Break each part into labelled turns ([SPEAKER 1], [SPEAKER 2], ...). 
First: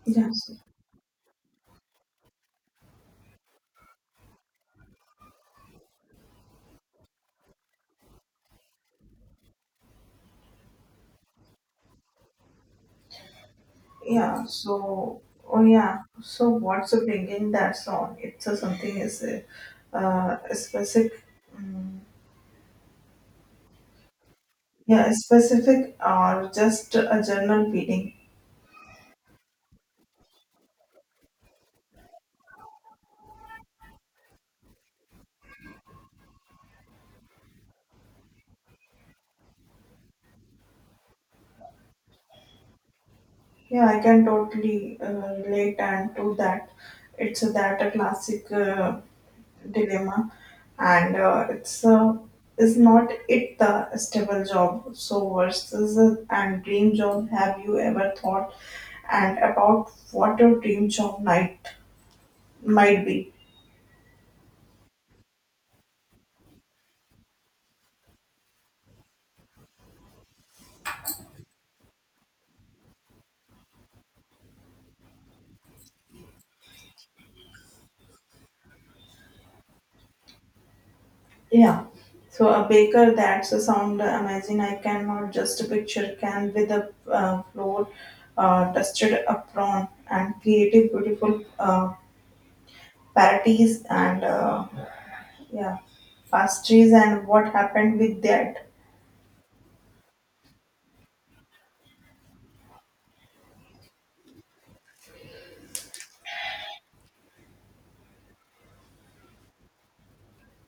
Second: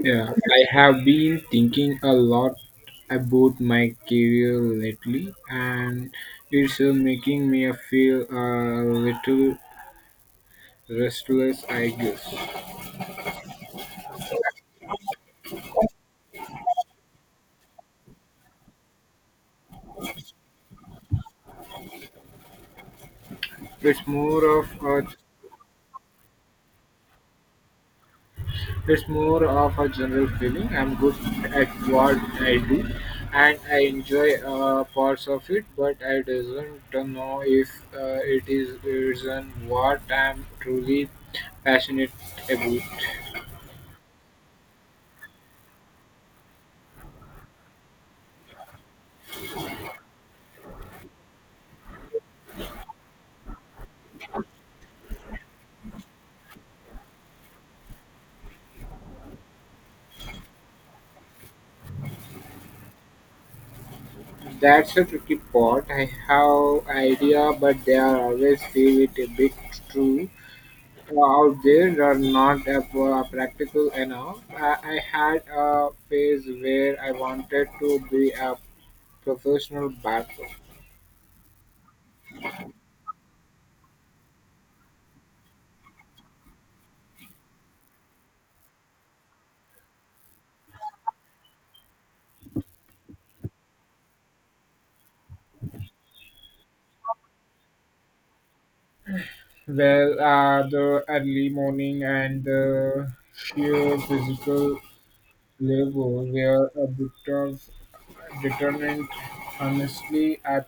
[SPEAKER 1] Yeah,
[SPEAKER 2] Yes.
[SPEAKER 1] I have been thinking a lot about my career lately, and it's making me feel a little restless. I guess
[SPEAKER 2] Yeah. So, what's bringing that song? It's a something is a specific. mm
[SPEAKER 1] it's more of a
[SPEAKER 2] yeah, a specific or just a general feeling.
[SPEAKER 1] it's more of a general feeling. I'm good at what I do, and I enjoy parts of it, but I doesn't know if it is isn't what I'm truly passionate about.
[SPEAKER 2] Yeah, I can totally relate and to that. It's that a classic dilemma, and it's is not it the stable job. So versus and dream job. Have you ever thought and about what your dream job night? Might be.
[SPEAKER 1] That's a tricky part. I have idea, but there are always be with a bit true out there are not practical enough. I had a phase where I wanted to be a professional barber.
[SPEAKER 2] Yeah. So a baker, that's a sound amazing. I cannot just picture can with a floor dusted apron and creative beautiful parodies and yeah pastries, and what happened with that.
[SPEAKER 1] Well, the early morning and the sheer physical labor were a bit of determinant. Honestly, I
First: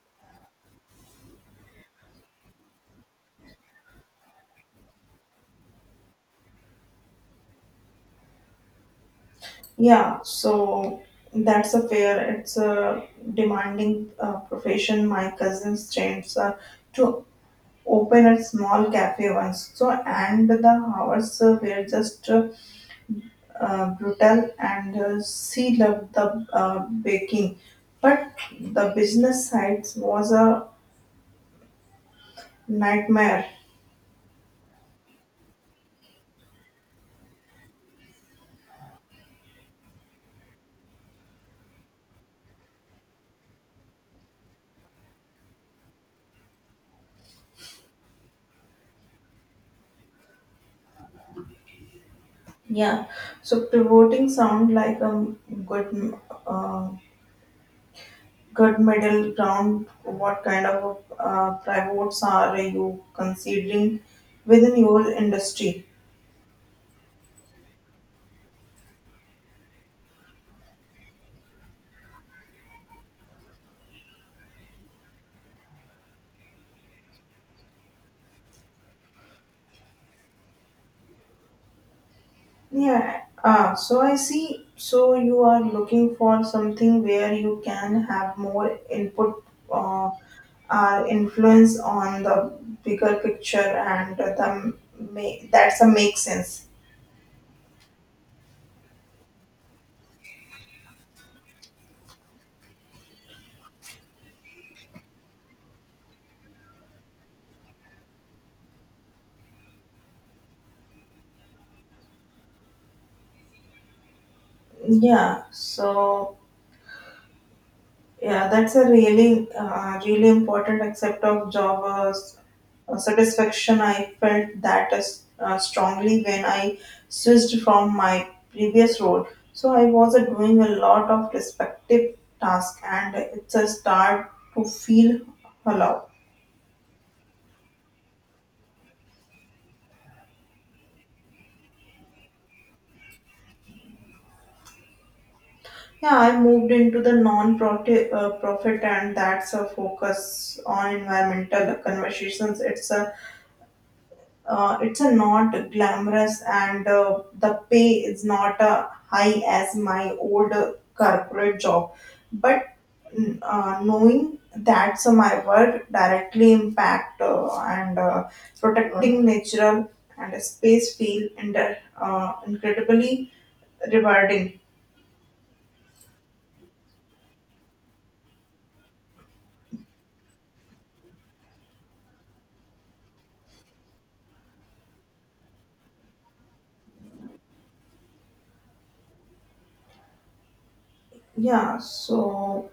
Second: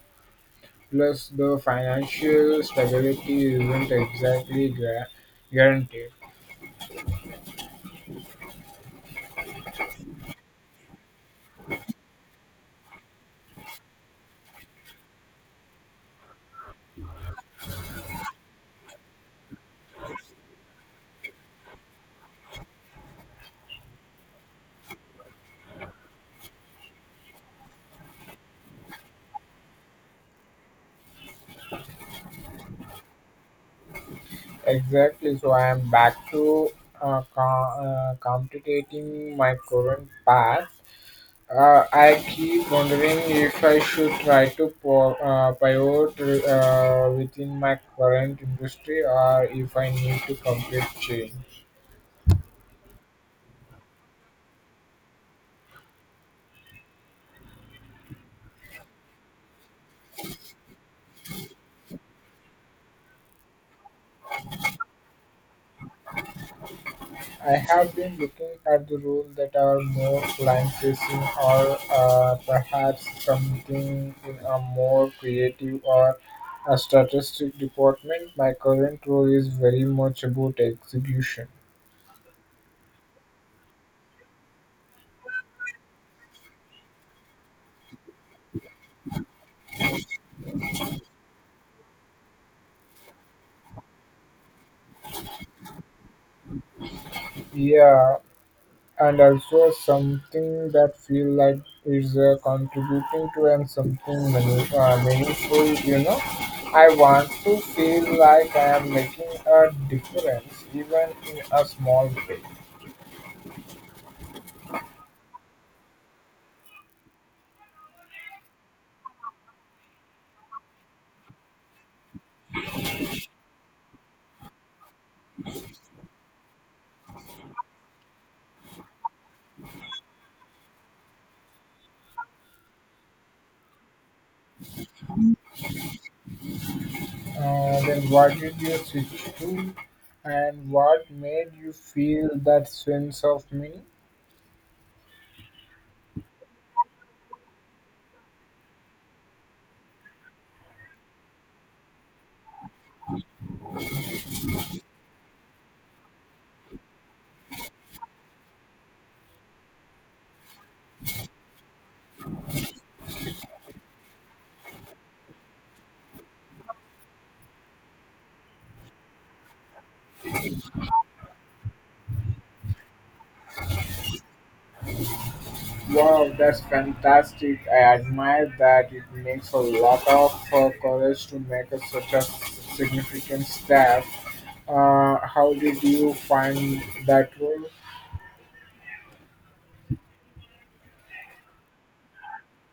[SPEAKER 1] Plus, the financial stability isn't exactly guaranteed.
[SPEAKER 2] Yeah, so that's a fair. It's a demanding profession. My cousin's changed to open a small cafe once. So and the hours were just brutal, and she loved the baking, but the business side was a nightmare.
[SPEAKER 1] Exactly, so I am back to complicating my current path. I keep wondering if I should try to pivot within my current industry or if I need to complete change.
[SPEAKER 2] Yeah, so pivoting sound like a good uh, good middle ground. What kind of pivots are you considering within your industry?
[SPEAKER 1] I have been looking at the roles that are more client facing or perhaps something in a more creative or a strategic department. My current role is very much about execution.
[SPEAKER 2] Yeah, ah, so I see, so you are looking for something where you can have more input, uh, our influence on the bigger picture, and the that's a make sense.
[SPEAKER 1] Yeah, and also something that feel like is contributing to and something meaningful, you know. I want to feel like I am making a difference even in a small way.
[SPEAKER 2] Yeah, so yeah, that's a really really important aspect of job satisfaction. I felt that is, strongly when I switched from my previous role. So I was doing a lot of respective tasks, and it's a start to feel allowed.
[SPEAKER 1] Then what did you switch to and what made you feel that sense of meaning?
[SPEAKER 2] Yeah, I moved into the non-profit profit, and that's a focus on environmental conversations. It's a not glamorous, and the pay is not high as my old corporate job. But knowing that so my work directly impact and protecting natural and space feel and incredibly rewarding.
[SPEAKER 1] Wow, that's fantastic. I admire that. It makes a lot of courage to make a, such a significant step. How did you find that role?
[SPEAKER 2] Yeah, so.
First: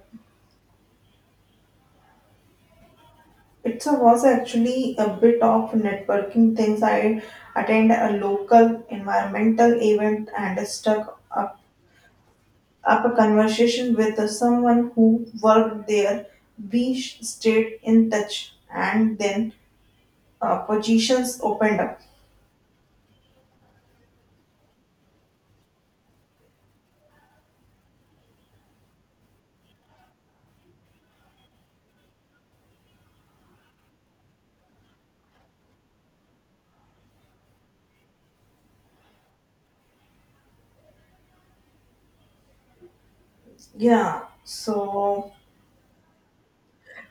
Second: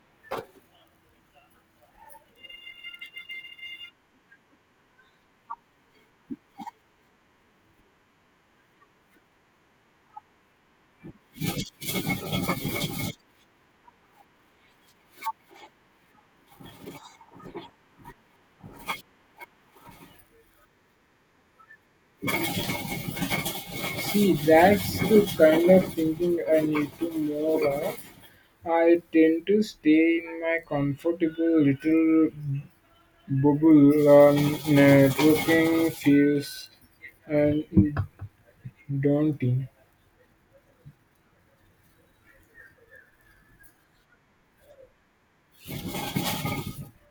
[SPEAKER 2] It was actually a bit of networking things. I attend a local environmental event and up a conversation with someone who worked there. We stayed in touch, and then positions opened up.
[SPEAKER 1] See, that's the kind of thinking I need to more of. I tend to stay in my comfortable little Bubble networking feels and daunting.
[SPEAKER 2] Yeah, so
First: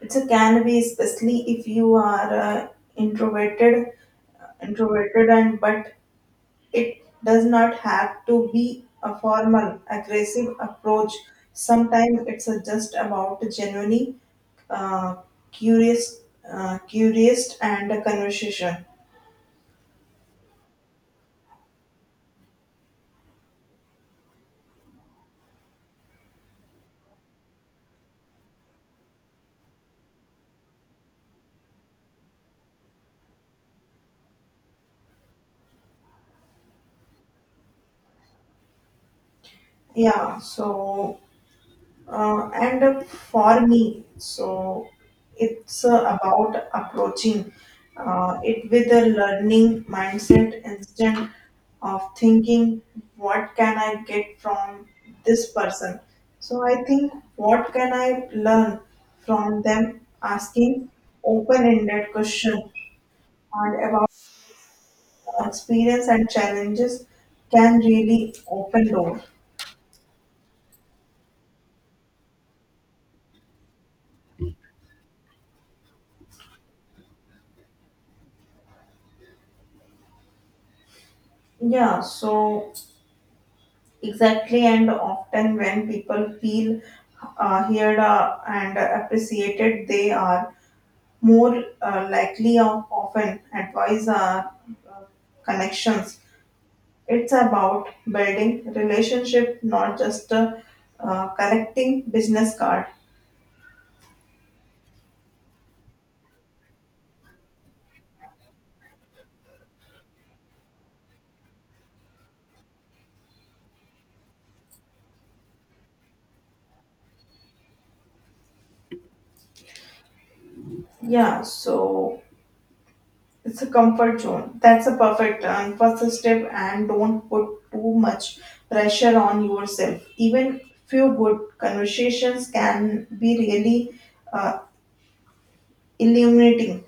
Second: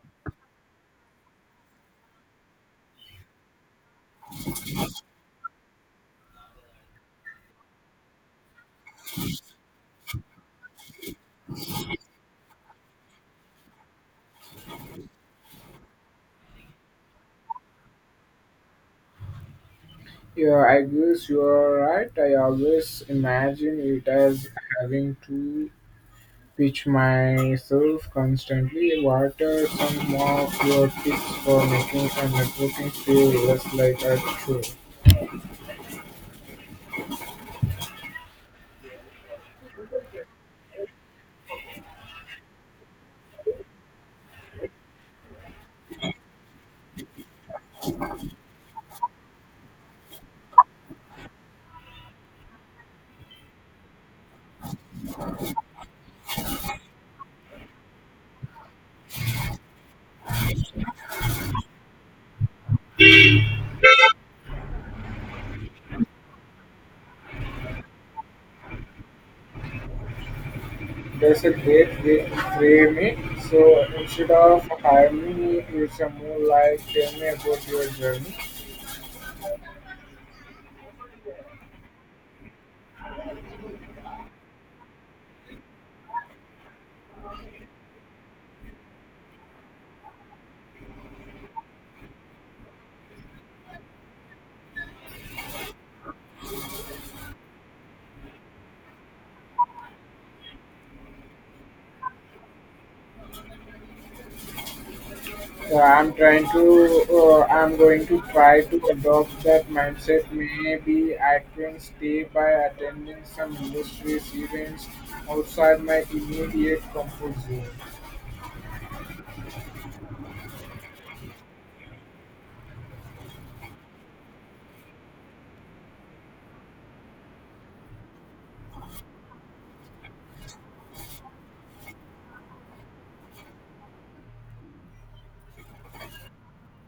[SPEAKER 2] it's a can be, especially if you are introverted, introverted, and but it does not have to be a formal, aggressive approach. Sometimes it's just about genuinely uh, curious, curious and a conversation.
[SPEAKER 1] Yeah, I guess you are right. I always imagine it as having to pitch myself constantly. What are some of your tips for making a networking feel less like a chore?
[SPEAKER 2] Yeah. So and for me, so it's about approaching it with a learning mindset, instead of thinking, what can I get from this person? So I think, what can I learn from them? Asking open ended question and about experience and challenges can really open door.
[SPEAKER 1] That's a great way to frame it. So instead of hiring me, it's a more like tell me about your journey.
[SPEAKER 2] Yeah, so exactly, and often when people feel heard and appreciated, they are more likely of often advise uh, connections. It's about building relationship, not just collecting business card.
[SPEAKER 1] I'm trying to. I'm going to try to adopt that mindset. Maybe I can stay by attending some industry events outside my immediate comfort zone.
[SPEAKER 2] Yeah, so it's a comfort zone. That's a perfect term. First step, and don't put too much pressure on yourself. Even few good conversations can be really uh, illuminating.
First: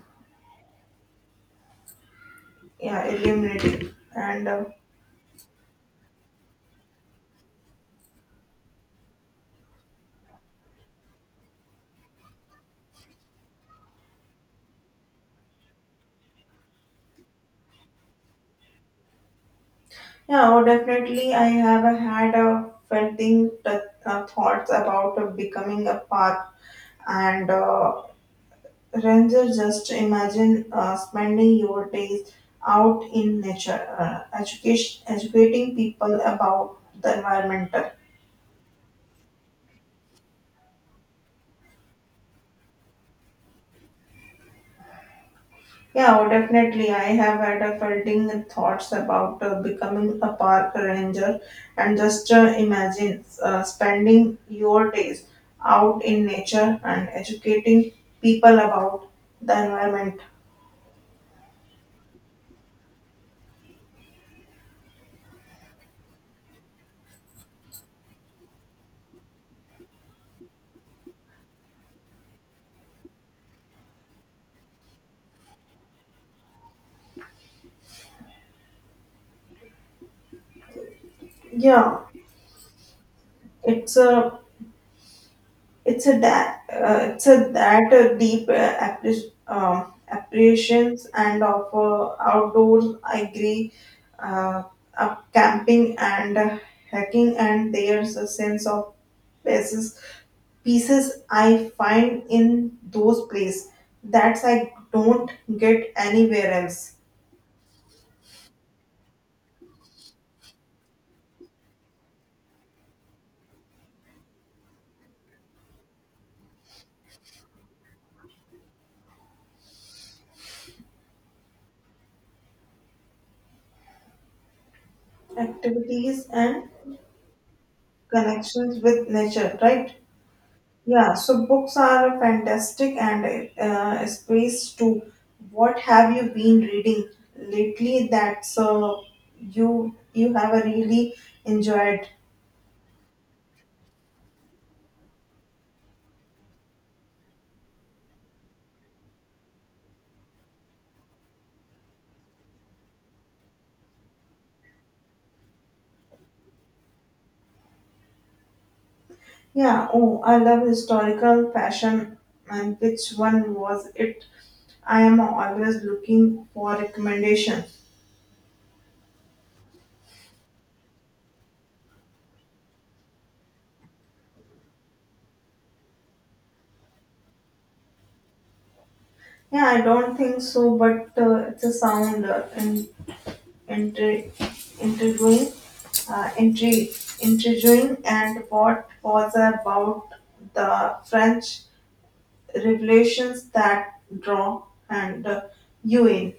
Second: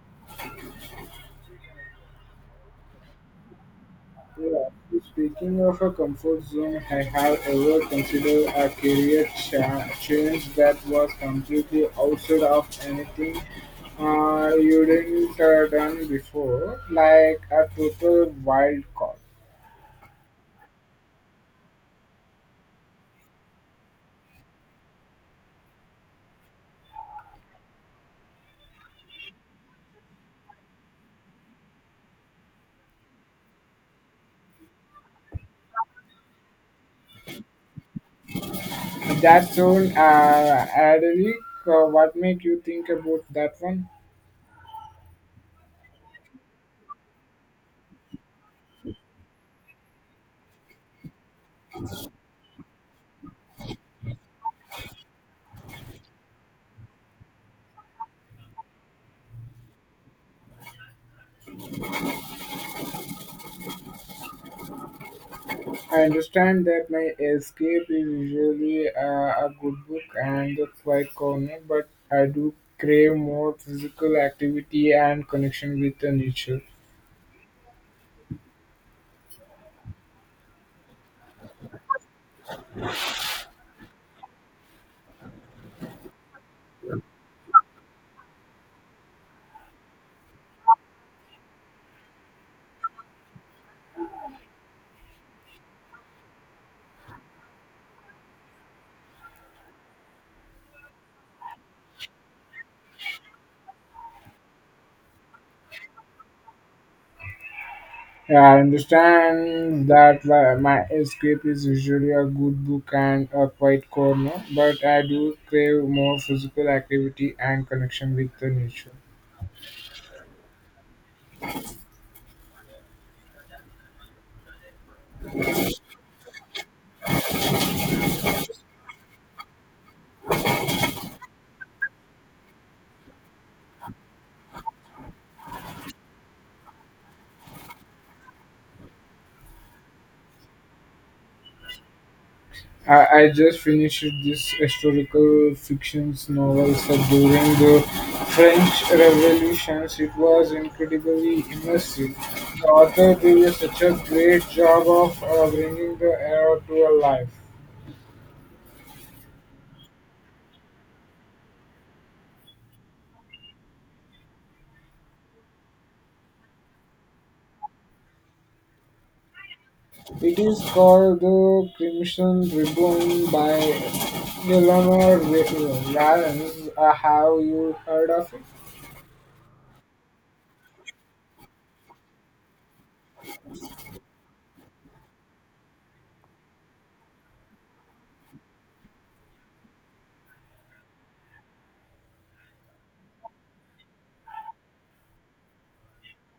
[SPEAKER 2] Yeah, illuminating. And
[SPEAKER 1] Yeah. Speaking of a comfort zone, I have ever considered a career change that was completely outside of anything you didn't done before, like a total wild card.
[SPEAKER 2] yeah, oh, definitely, I have had a fleeting thoughts about becoming a path and Ranger, just imagine spending your days out in nature, uh, educating people about the environmental.
[SPEAKER 1] That zone, Adelic, what made you think about that one?
[SPEAKER 2] Yeah, oh, definitely. I have had a flooding thoughts about becoming a park ranger, and just imagine spending your days out in nature and educating people about the environment.
[SPEAKER 1] I understand that my escape is usually a good book and the quiet corner, but I do crave more physical activity and connection with the nature.
[SPEAKER 2] Yeah, it's a it's a that a deep appreciations and of outdoors. I agree, uh, up camping and hiking, and there's a sense of pieces pieces I find in those places that I don't get anywhere else,
[SPEAKER 1] Yeah, I understand that my escape is usually a good book and a quiet corner, but I do crave more physical activity and connection with the nature.
[SPEAKER 2] activities and connections with nature, right? Yeah, so books are fantastic, and a space to what have you been reading lately that's you have a really enjoyed.
[SPEAKER 1] I just finished this historical fiction novel set during the French Revolution. It was incredibly immersive. The author did such a great job of bringing the era to a life.
[SPEAKER 2] Yeah, oh, I love historical fashion, and which one was it? I am always looking for recommendation.
[SPEAKER 1] It is called The Crimson Ribbon by Eleanor Valance. Have you heard of it?
[SPEAKER 2] Yeah, I don't think so, but it's a sound in- Inter- Interviewing, intri- interviewing, and what was about the French revelations that draw and you in.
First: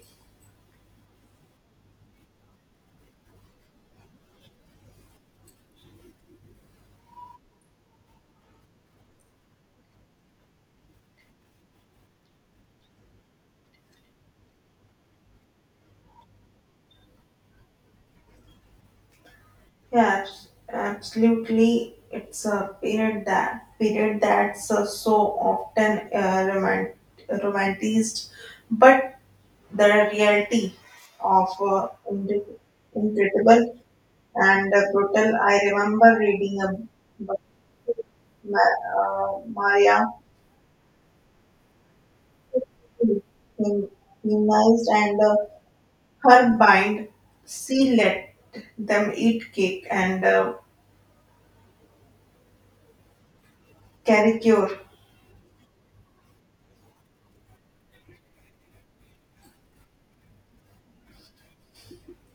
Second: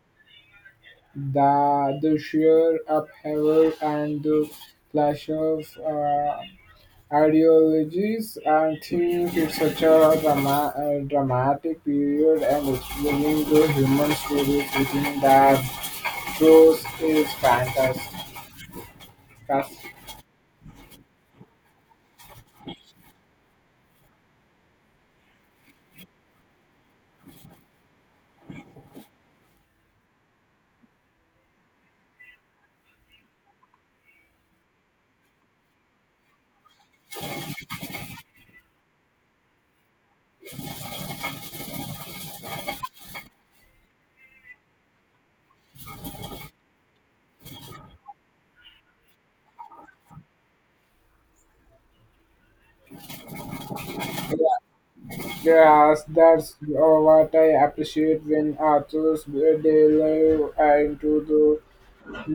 [SPEAKER 1] The sheer upheaval and the clash of Ideologies and themes it's such a dramatic period and explaining the human stories within that shows is fantastic.
[SPEAKER 2] Yeah, absolutely. It's a period that's so often romanticized, but the reality of incredible and brutal. I remember reading about Maria in- immunized and her bind. She let them eat cake and caricature.
[SPEAKER 1] Yes, that's what I appreciate when authors delve into the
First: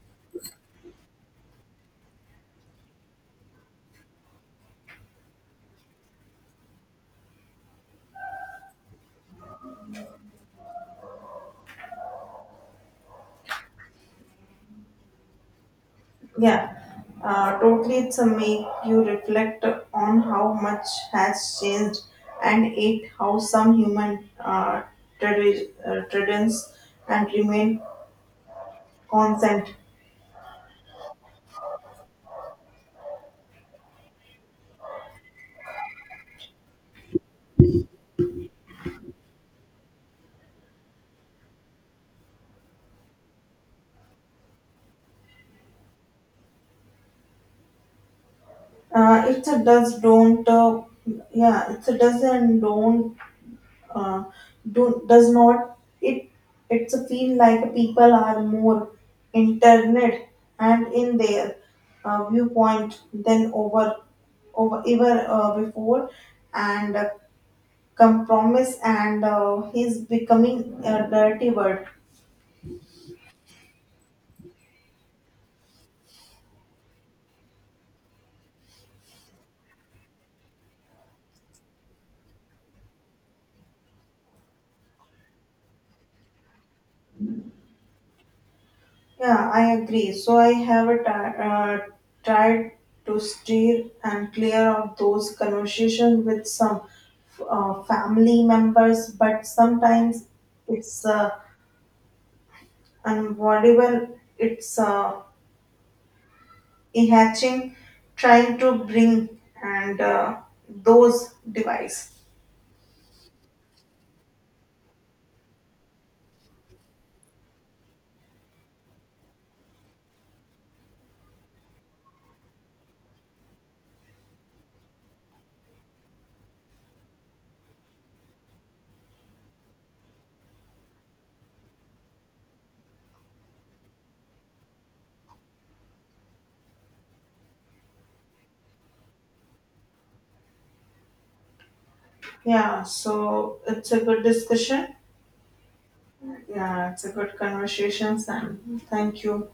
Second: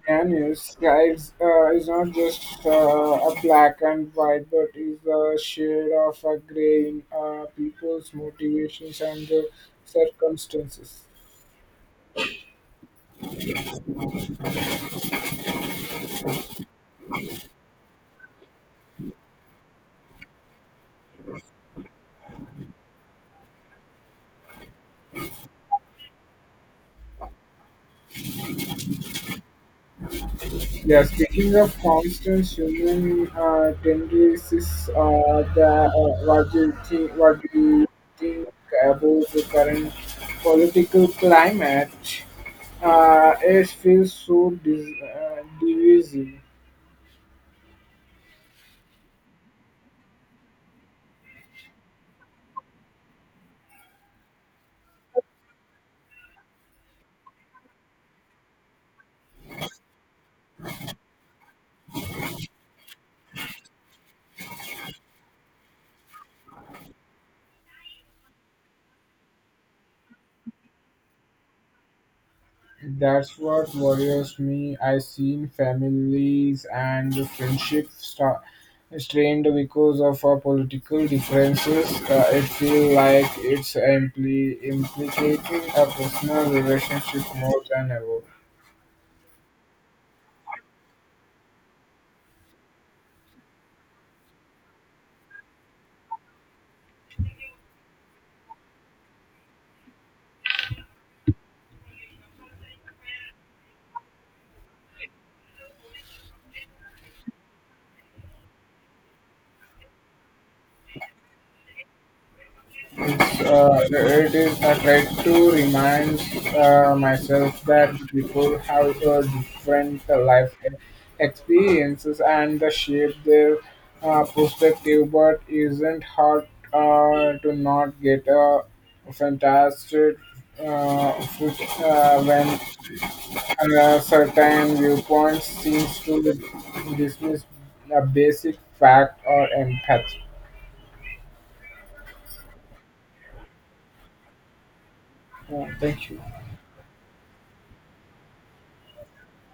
[SPEAKER 1] menus. It's it's not just a black and white, but it's a shade of a gray in people's motivations and the circumstances.
[SPEAKER 2] Yeah, totally. It's a make you reflect on how much has changed and it how some human traditions and remain constant.
[SPEAKER 1] Yeah, speaking of constant human tendencies, do you think, what do you think about the current political climate? It feels so divisive.
[SPEAKER 2] It's a does don't Yeah, it's a does and don't uh, do does not it, it's a feel like people are more internet and in their viewpoint than over ever before, and compromise and he's becoming a dirty word.
[SPEAKER 1] That's what worries me. I seen families and friendships strained because of our political differences. It feels like it's implicating a personal relationship more than ever.
[SPEAKER 2] Yeah, I agree. So I have tried to steer and clear of those conversations with some family members, but sometimes it's unavoidable. It's hatching, trying to bring and those device.
[SPEAKER 1] It is. I try to remind myself that people have different life experiences and the shape their perspective, but isn't hard to not get a fantastic uh, food, when certain viewpoints seems to dismiss a basic fact or empathy.
[SPEAKER 2] Yeah, so it's a good discussion.
[SPEAKER 1] Thank you.
[SPEAKER 2] Yeah, it's a good conversations, and thank you.